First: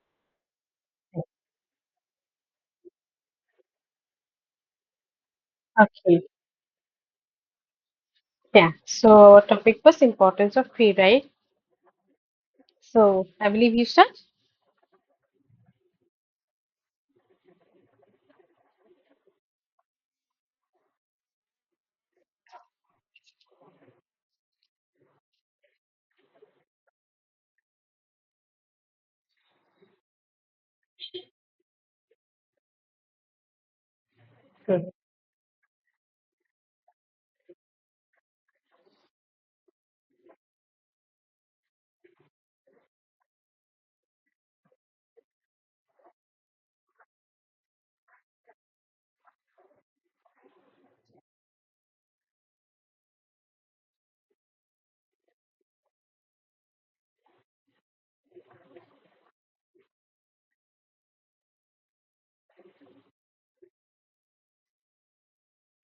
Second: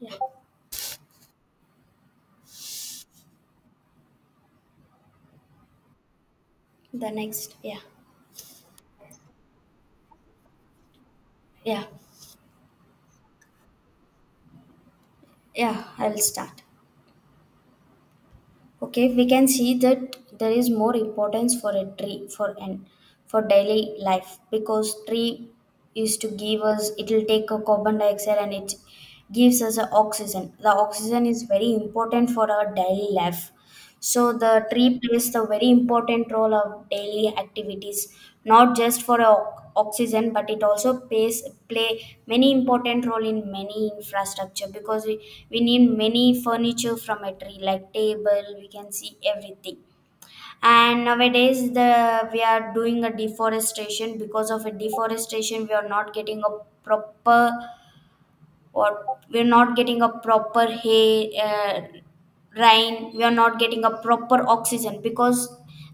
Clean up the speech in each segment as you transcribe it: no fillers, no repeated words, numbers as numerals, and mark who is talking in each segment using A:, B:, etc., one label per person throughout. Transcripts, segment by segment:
A: Yeah.
B: Okay.
A: The next. Yeah,
B: Yeah. So our topic was importance of tree, right?
A: yeah,
B: So I believe you start.
A: yeah, I'll start. Okay, we can see that there is more importance for a tree for an for daily life because tree is to give us it will take a carbon dioxide and it gives us a oxygen, the oxygen is very important for our daily life. So the
B: Good.
A: tree plays the very important role of daily activities, not just for oxygen, but it also plays play many important role in many infrastructure because we need many furniture from a tree like table, we can see everything. And nowadays the we are doing a deforestation, because of a deforestation we are not getting a proper or we're not getting a proper hay rain, we are not getting a proper oxygen because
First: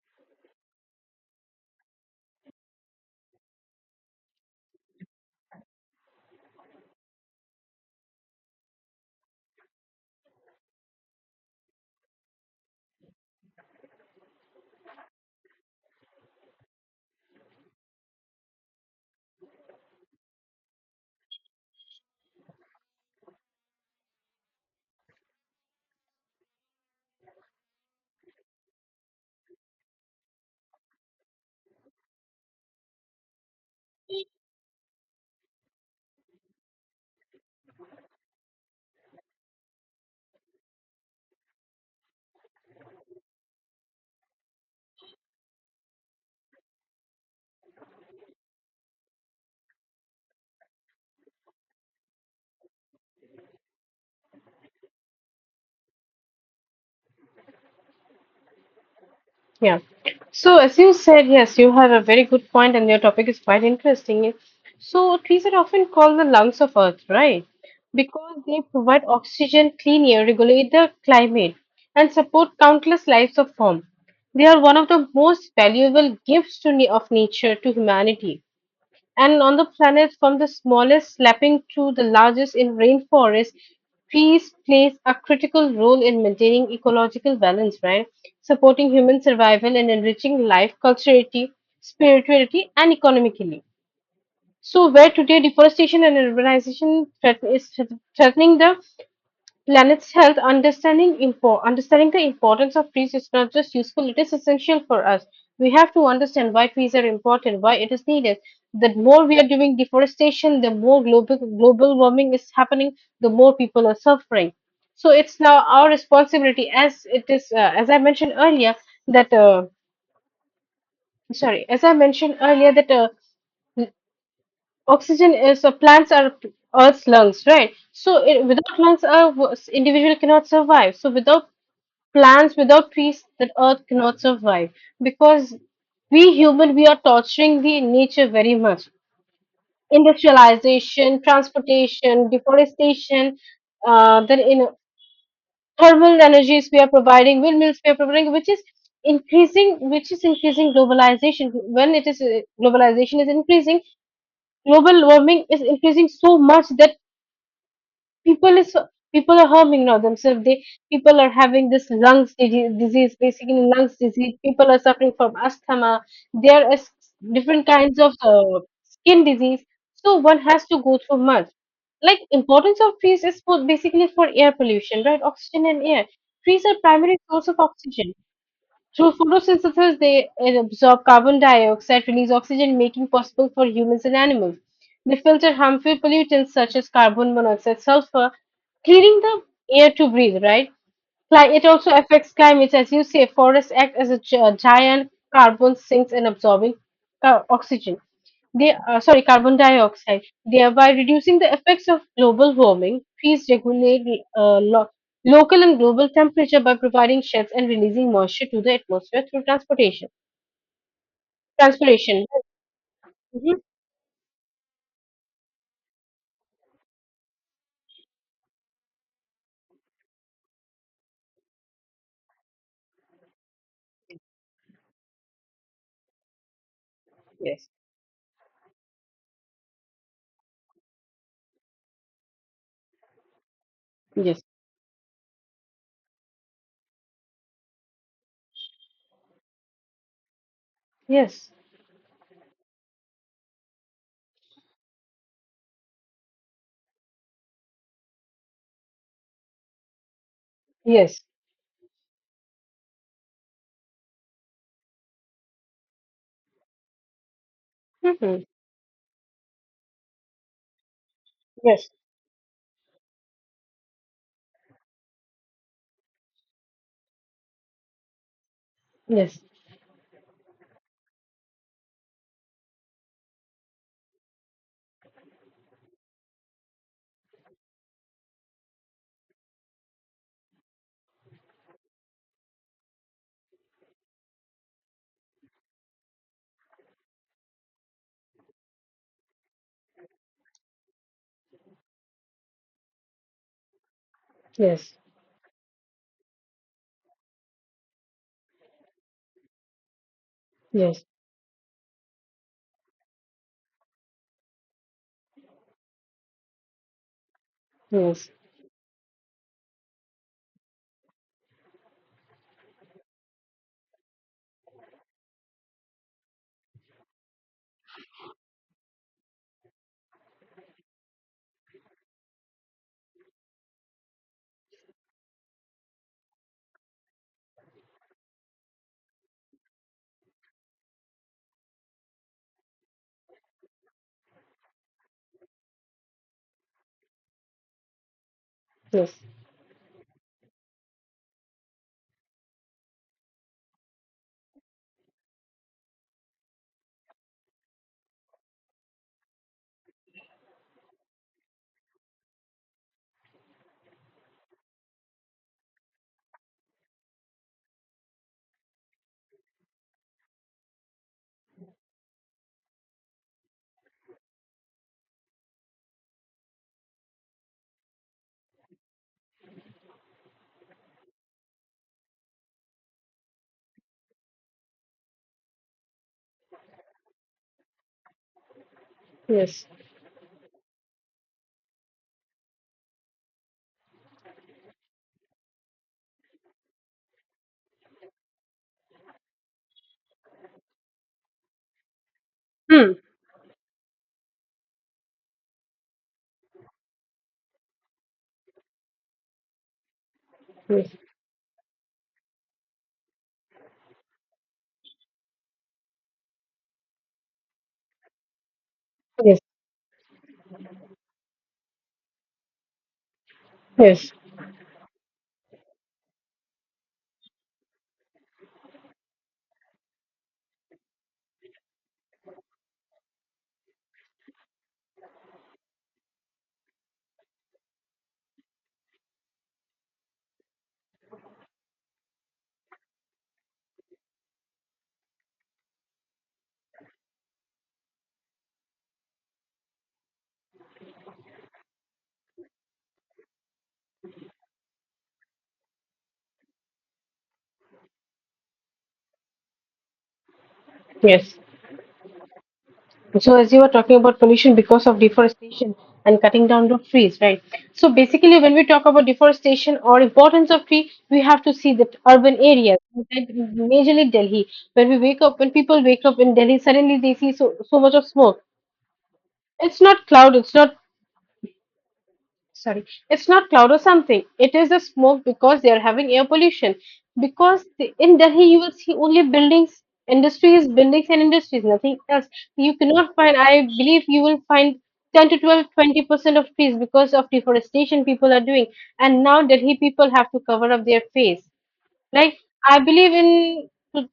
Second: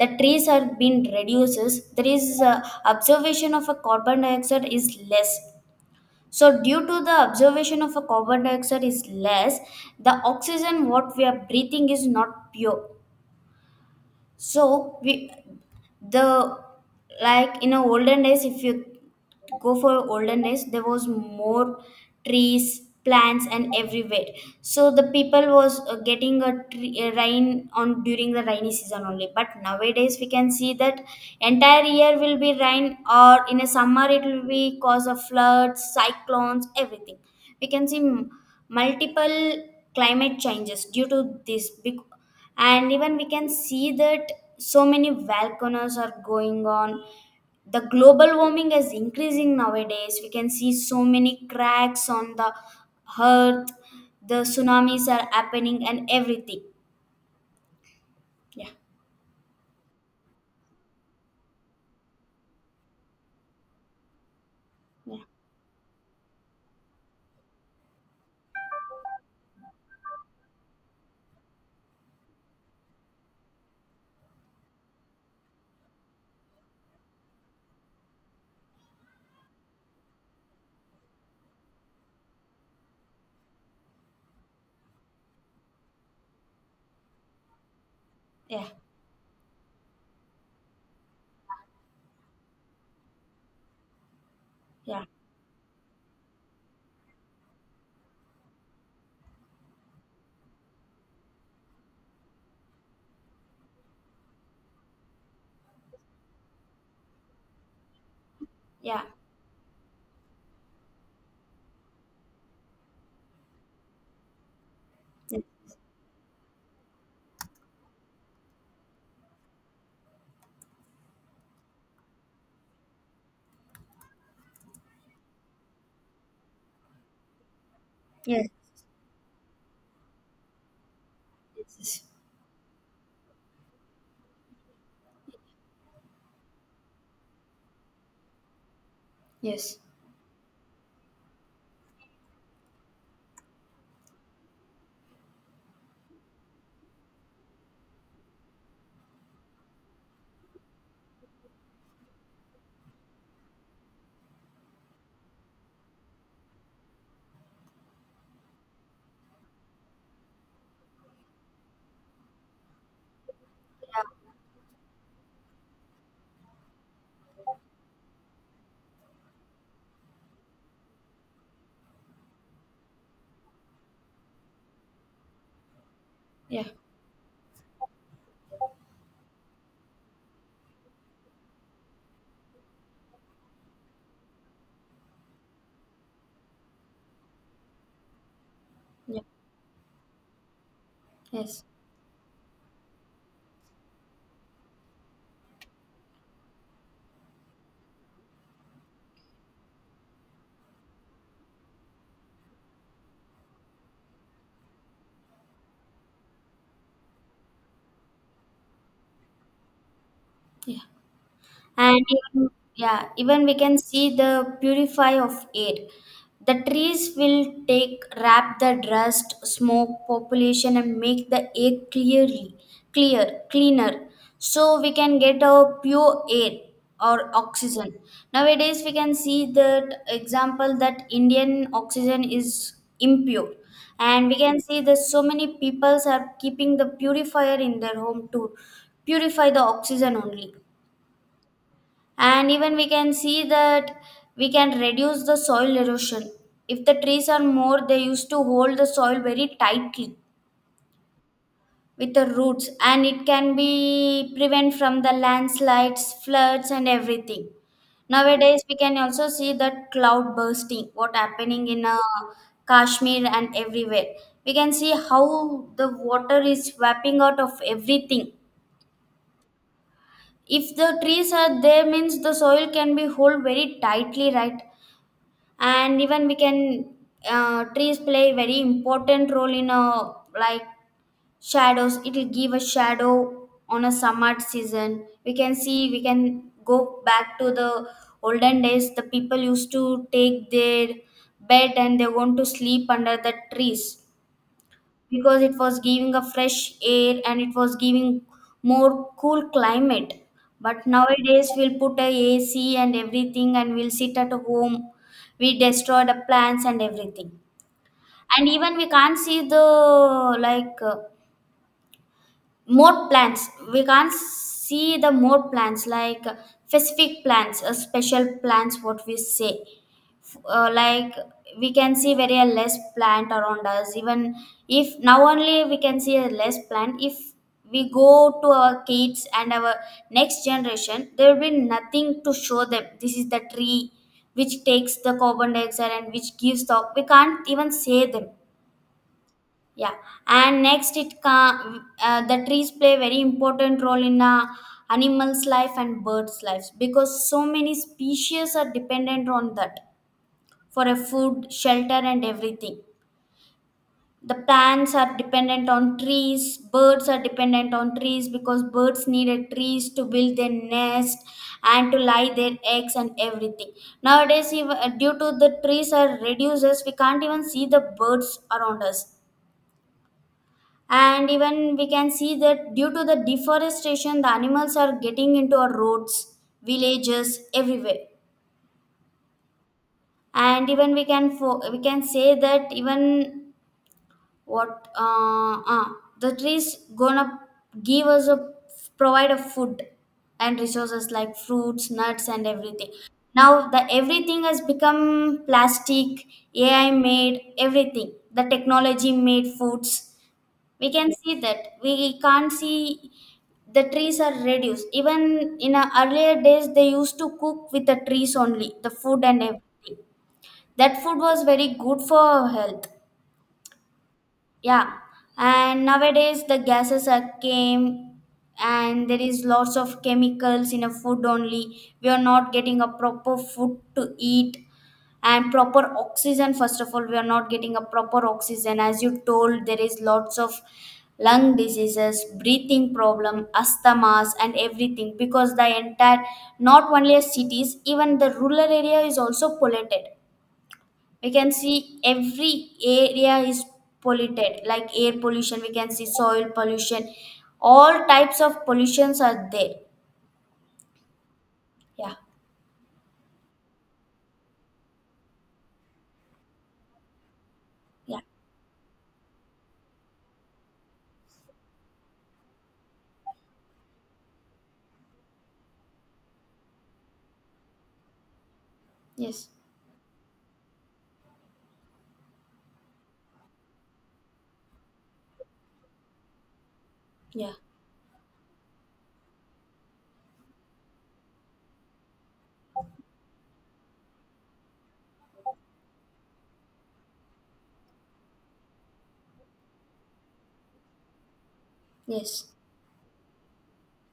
A: the trees are being reduces, there is observation of a carbon dioxide is less. So due to the observation of a carbon dioxide is less, the oxygen what we are breathing is not pure. So we the like in a olden days if you go for olden days there was more trees, plants and everywhere. So the people was getting a, tree, a rain on during the rainy season only, but nowadays we can see that entire year will be rain or in a summer it will be cause of floods, cyclones, everything. We can see multiple climate changes due to this big. And even we can see that so many volcanoes are going on, the global warming is increasing, nowadays we can see so many cracks on the earth, the tsunamis are happening and everything. yeah,
B: Yeah. So as you said, yes, you have a very good point, and your topic is quite interesting. So
A: yeah,
B: trees are often called the lungs of Earth, right? Because they provide oxygen, clean air, regulate the climate, and support countless lives of form. They are one of the most valuable gifts of nature to humanity. And on the planet, from the smallest saplings to the largest in rainforests, trees plays a critical role in maintaining ecological balance, right?
A: yeah,
B: Supporting human survival and enriching life, culturally, spirituality, and economically. So, where today deforestation and urbanization is threatening the planet's health. Understanding understanding the importance of trees is not just useful, it is essential for us. We have to understand why trees are important, why it is needed. The
A: yeah,
B: more we are doing deforestation, the more global warming is happening, the more people are suffering. So it's
A: yeah,
B: now our responsibility, as it is as I mentioned earlier that uh, as I mentioned earlier that oxygen is plants are Earth's lungs, right? So
A: yeah,
B: without lungs, our individual cannot survive. So without
A: yes, yes,
B: plants, without peace that Earth cannot survive. Because we human, we are torturing the nature very much.
A: yes, yes.
B: Industrialization, transportation, deforestation, then in thermal energies we are providing, windmills we are providing, which is increasing, globalization. When it is globalization is increasing, global warming is increasing so much that people is people are harming now themselves. They People are having this disease, basically lungs disease. People are suffering from asthma. there are s- Different kinds of skin disease, so one has to go through much. Like, importance of trees is for basically for air pollution, right? Oxygen and air,
A: Yeah, yeah,
B: trees are primary source of oxygen. Through photosynthesis, they absorb carbon dioxide, release oxygen, making possible for humans and animals. They filter harmful pollutants such as carbon monoxide, sulfur,
A: yeah,
B: clearing the air to breathe, right?
A: yes,
B: It also affects climate. As you say, forests act as a giant carbon sinks in absorbing oxygen. They, sorry, carbon dioxide, thereby reducing the effects of global warming. Trees regulate uh, lo- local and global temperature by providing shades and releasing moisture to the atmosphere through transportation.
A: yeah. And
B: Transpiration.
A: even, yeah, even we
B: Mhm.
A: can see the purify of air, the trees will take wrap the dust, smoke, population and make the air clearly clear cleaner, so we can get a pure air or
B: Yes.
A: oxygen. Nowadays we can see that example that indian oxygen is impure, and we
B: Yes.
A: can see that so many peoples are keeping the purifier in their home to purify the oxygen only.
B: Yes.
A: And even we can see that we can reduce the soil erosion. If the trees are more they used to hold the soil very tightly
B: Yes.
A: with the roots, and it can be prevent from the landslides, floods and everything.
B: Mhm.
A: Nowadays we can also see that cloud bursting what happening in
B: Yes.
A: Kashmir and everywhere. We can see how the water is swapping out of everything.
B: Yes.
A: If the trees are there means the soil can be hold very tightly, right? And even we can trees play a very important role in a like shadows, it will give a shadow on a summer season. We can see, we can go back to the olden days the people used to take their bed and they want to sleep under the trees
B: Yes.
A: because it was giving a fresh air and it was giving more cool climate. But
B: Yes.
A: nowadays we'll put a AC and everything and we'll sit at home, we destroy the plants and everything.
B: Yes.
A: And even we can't see the like more plants, we can't see the more plants like specific plants, special plants what we say like we can see very a less plant around us. Even if now only we can see a less plant, if we go to our kids and our next generation there will be nothing to show them this is the tree which takes the carbon dioxide and which gives the, we can't even say them,
B: Yes.
A: yeah. And next it can the trees play very important role in animals' life and birds' lives, because so many species are dependent on that for a food, shelter, and everything. The plants are dependent on trees. Birds are dependent on trees because birds needed trees to build their nest and to lay their eggs and everything. Nowadays, even, due to the trees are reduces, we can't even see the birds around us. And even we can see that due to the deforestation the animals are getting into our roads, villages, everywhere.
B: Yes.
A: And even we can say that even what the trees gonna give us a provide a food and resources like fruits, nuts and everything.
B: Hmm.
A: Now the everything has become plastic, AI made everything, the technology made foods. We
B: Yes.
A: can see that we can't see the trees are reduced. Even in a earlier days they used to cook with the trees only the food
B: Yes.
A: and everything, that food was very good for health,
B: Yes.
A: yeah. And nowadays the gases are came and there is lots of chemicals in a food only, we are not getting a proper food to eat. And proper oxygen, first of all we are not getting a proper oxygen, as you told there is lots of lung diseases, breathing problem, asthmas and everything, because the entire not only as cities even the rural area is also polluted. We can see every area is polluted, like air pollution, we can see soil pollution, all types of pollutions are there.
B: Yes.
A: Yeah,
B: So as you were talking about pollution because of deforestation and cutting down the trees, right? So
A: yeah,
B: basically, when we talk about deforestation or importance of tree, we have to see that urban areas, like majorly Delhi, when we wake up, when people wake up in Delhi, suddenly they see so much of smoke.
A: yes,
B: It's not cloud, it's not sorry, it's not cloud or something. It is the smoke because they are having air pollution.
A: yeah,
B: Because in Delhi, you will see only buildings, industries, buildings, and industries, nothing else. You cannot find, I believe you will find 10 to 12, 20% of trees because of deforestation people are doing. And now Delhi people have to cover up their face. Like,
A: yes,
B: I believe in two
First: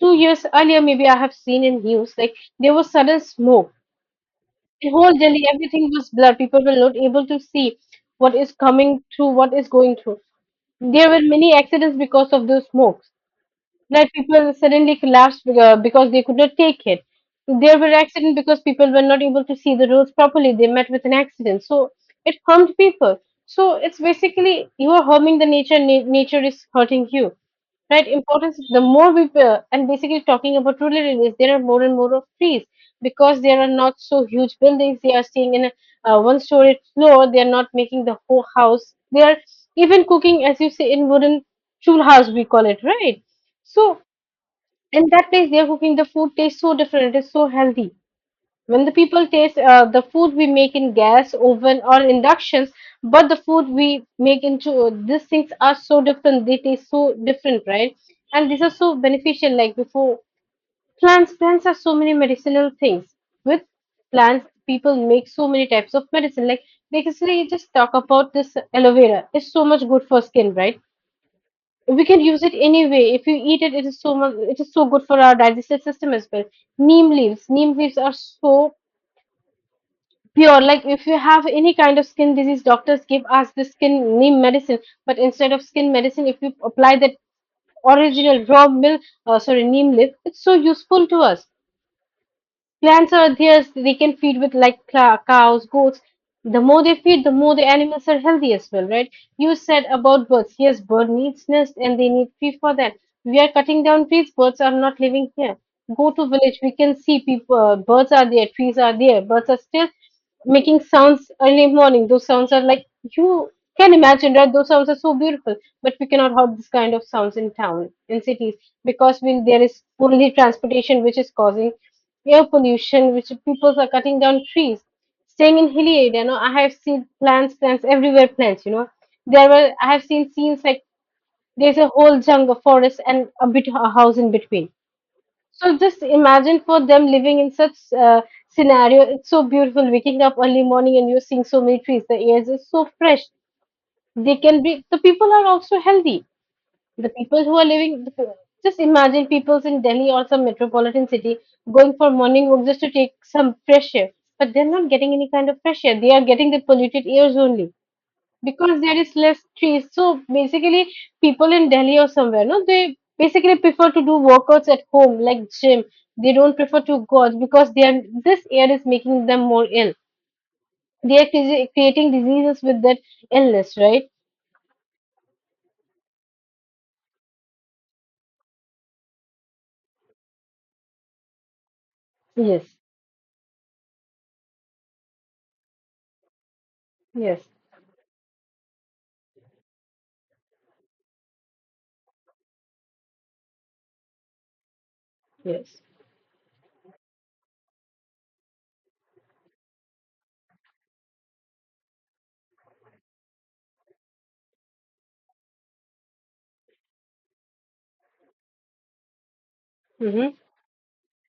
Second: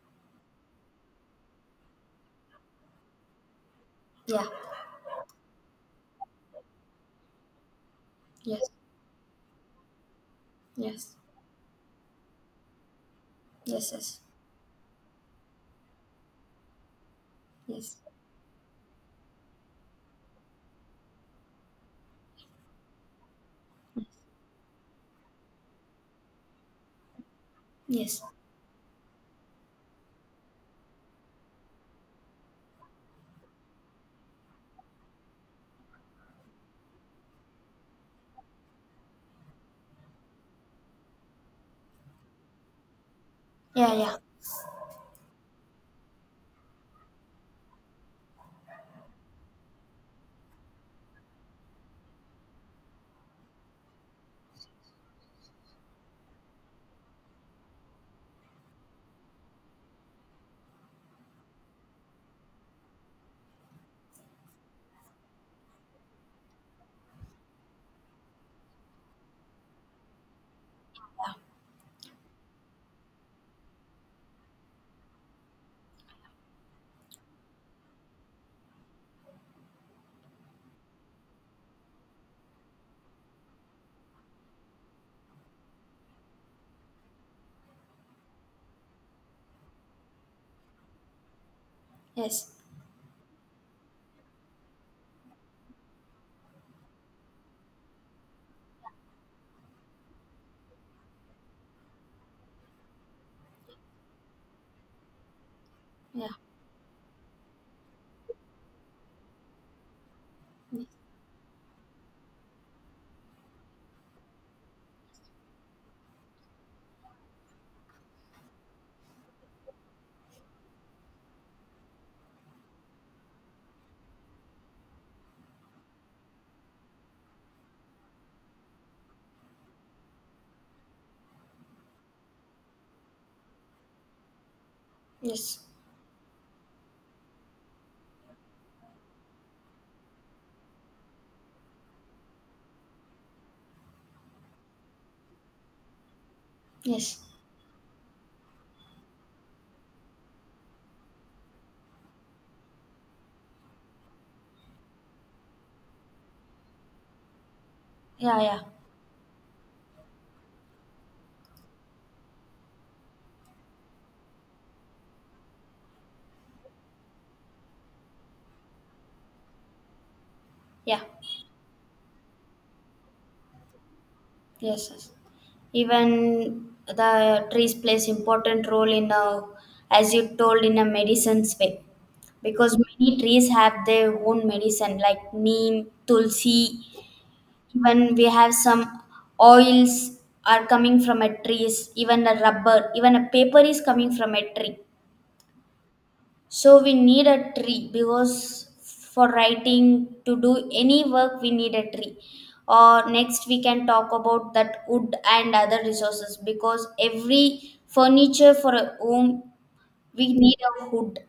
B: two years earlier, maybe I have seen in news, like, there was sudden smoke.
A: yeah,
B: The whole Delhi, everything was blurred. People were not able to see what is
A: yes,
B: coming through, what is going through. There
A: yes,
B: were many accidents because of those smokes
A: yes,
B: that
A: yes.
B: people suddenly collapsed because they could not take it. There were
A: Yes.
B: accidents because people were not able to see the roads properly. They met with an accident. So it harmed people. So it's basically you are harming the nature, nature is hurting you. Right?
A: Yes.
B: Importance the more we And basically talking about rural areas, there are more and more of trees because there are not so huge buildings. They are staying in a one story floor. They are not making the whole house. They are even cooking, as you say, in wooden toolhouse, we call it, right?
A: Yeah.
B: So
A: Yeah.
B: in that place, they're cooking the food tastes so different. It's so healthy. When the people taste the food we make in gas oven or inductions, but the food we make into these things are so different. They taste so different, right? And these are so beneficial. Like before, plants are so many medicinal things. With plants, people make so many types of medicine. Like basically, you just talk about this aloe vera. It's so much good for skin, right? We can use it anyway. If you eat it, it is so good for our digestive system as well. Neem leaves are so pure. Like if you have any kind of skin disease, doctors give us the skin neem medicine. But instead of skin medicine, if you apply that original raw milk, sorry, neem leaf, it's so useful to us.
A: Yes.
B: Plants are there, so they can feed with like cows, goats. The more they feed, the more the animals are healthy as well, right? You said about birds. Yes, bird needs nest and they need tree for that. We are cutting down trees, birds are not living here. Go to
A: Yeah.
B: village, we can see people, birds are there, trees are there, birds are still making sounds early morning. Those sounds are like you can imagine, right? Those sounds are so beautiful, but we cannot have this kind of sounds in town, in cities, because when there is only transportation which is causing air pollution, which people are cutting down trees. Staying in hilly area, I have seen plants, plants everywhere, plants. You know, there were I have seen scenes like there's a whole jungle forest and a bit a house in between.
A: Yes.
B: So just imagine for them living in such scenario. It's so beautiful waking up early morning and you're seeing so many trees. The air is so fresh. They can be The people are also healthy, the
A: Yes.
B: people who are living, just imagine people in Delhi or some metropolitan city going for morning walk just to take some fresh air, but they're not getting any kind of fresh air. They are getting the polluted airs only
A: Yeah. Yeah.
B: because there is less trees. So basically, people in Delhi or somewhere, no, they basically prefer to do workouts at home like gym. They don't prefer to go out because they are this air is making them more ill.
A: Yeah.
B: They are creating diseases with that illness, right?
A: Yes, yes. Even the trees plays important role in a, as you told in a medicine's way, because
B: Yes,
A: many trees have their own medicine like neem, tulsi.
B: yes,
A: Even we have some oils are coming from a trees. Even a rubber, even a paper is coming from a tree.
B: yes.
A: So we need a tree because for writing to do any work we need a tree. Or next we can talk about that wood and other resources, because every furniture for a home we
B: Mm-hmm.
A: need a wood.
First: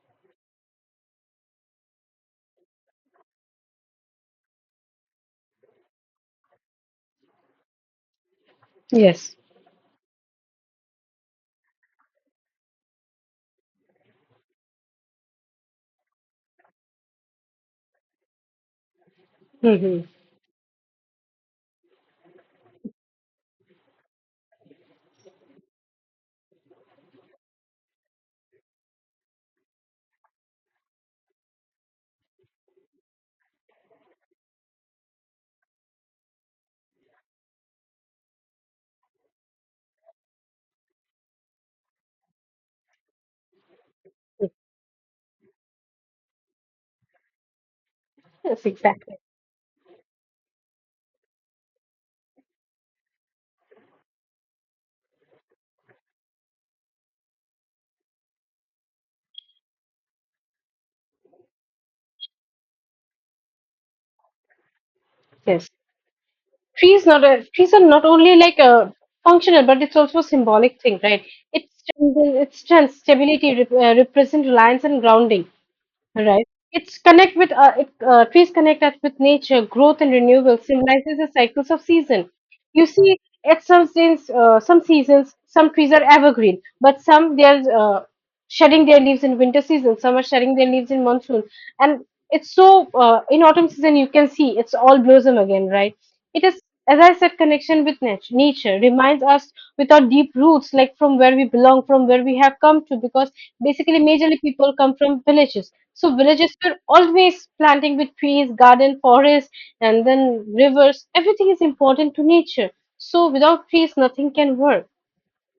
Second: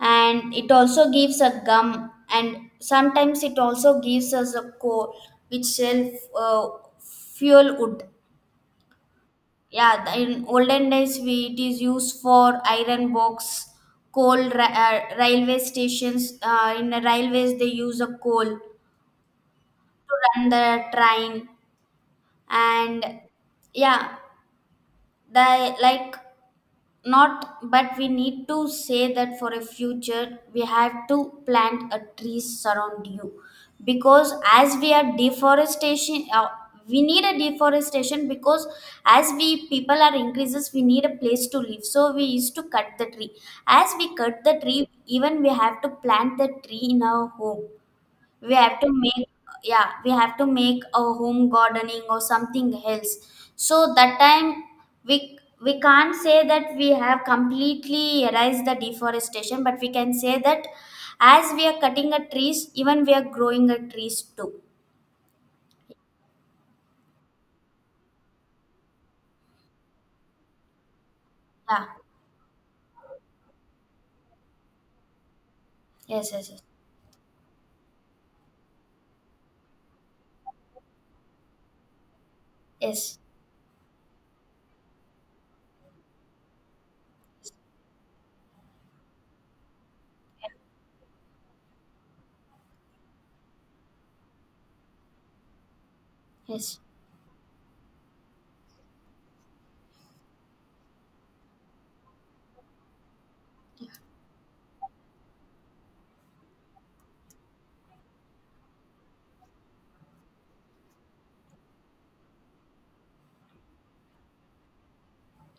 A: And it also gives a gum and sometimes it also gives us a coal which self uh, fuel wood.
B: Yes.
A: Yeah, in olden days we it is used for iron box, coal railway stations, in the railways they use a coal
B: Hmm.
A: to run the train. And yeah, the like not, but we need to say that for a future we have to plant a trees around you, because as we are deforestation, we need a deforestation because as we people are increases we need a place to live, so we used to cut the tree. As we cut the tree, even we have to plant the tree in our home, we
B: Yes,
A: have to
B: exactly.
A: make, yeah, we have to make a home gardening or something else. So that time we can't say that we have completely erased the deforestation, but we can say that as we are cutting a trees, even we are growing a trees too.
B: Yes, trees are not only like a functional, but it's also a symbolic thing, right? It's
A: Yeah,
B: it's strength, stability, represent reliance and grounding.
A: yes,
B: Right.
A: yes,
B: It's connect with it, Trees connect us with nature, growth and renewal symbolizes the cycles of season. You
A: yes,
B: see, at some seasons, some trees are evergreen, but some they are shedding their leaves in winter season. Some are shedding their leaves in monsoon, and it's so in autumn season you can see it's all blossom again, right? It is,
A: yes, yes,
B: as I said, connection with nature reminds us with our deep roots, like from where we belong, from where we have come to, because
A: yeah.
B: basically, majorly people come from villages. So, villages were always planting with trees, garden, forest, and then rivers. Everything is important to nature. So, without trees, nothing can work,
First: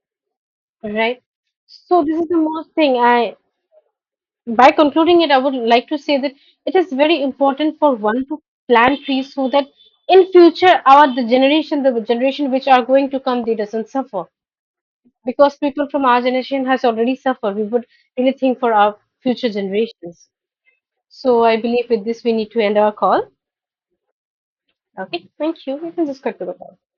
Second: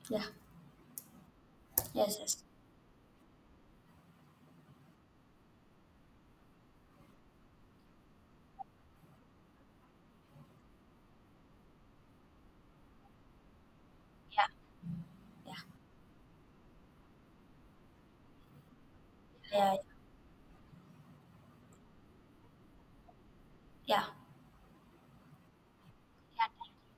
A: Yeah.
B: right? So,
A: Yes,
B: this is
A: yes,
B: the most thing I by concluding it, I would like to say that it is very important for one to plant trees so that in future the generation which are going to come, they doesn't suffer
A: yeah,
B: because
A: yeah,
B: people from our generation has already suffered. We would really think for our future generations. So I believe with this we need to end our call.
A: yeah, yeah,
B: Okay, thank you. You can just cut to the call.
A: yeah.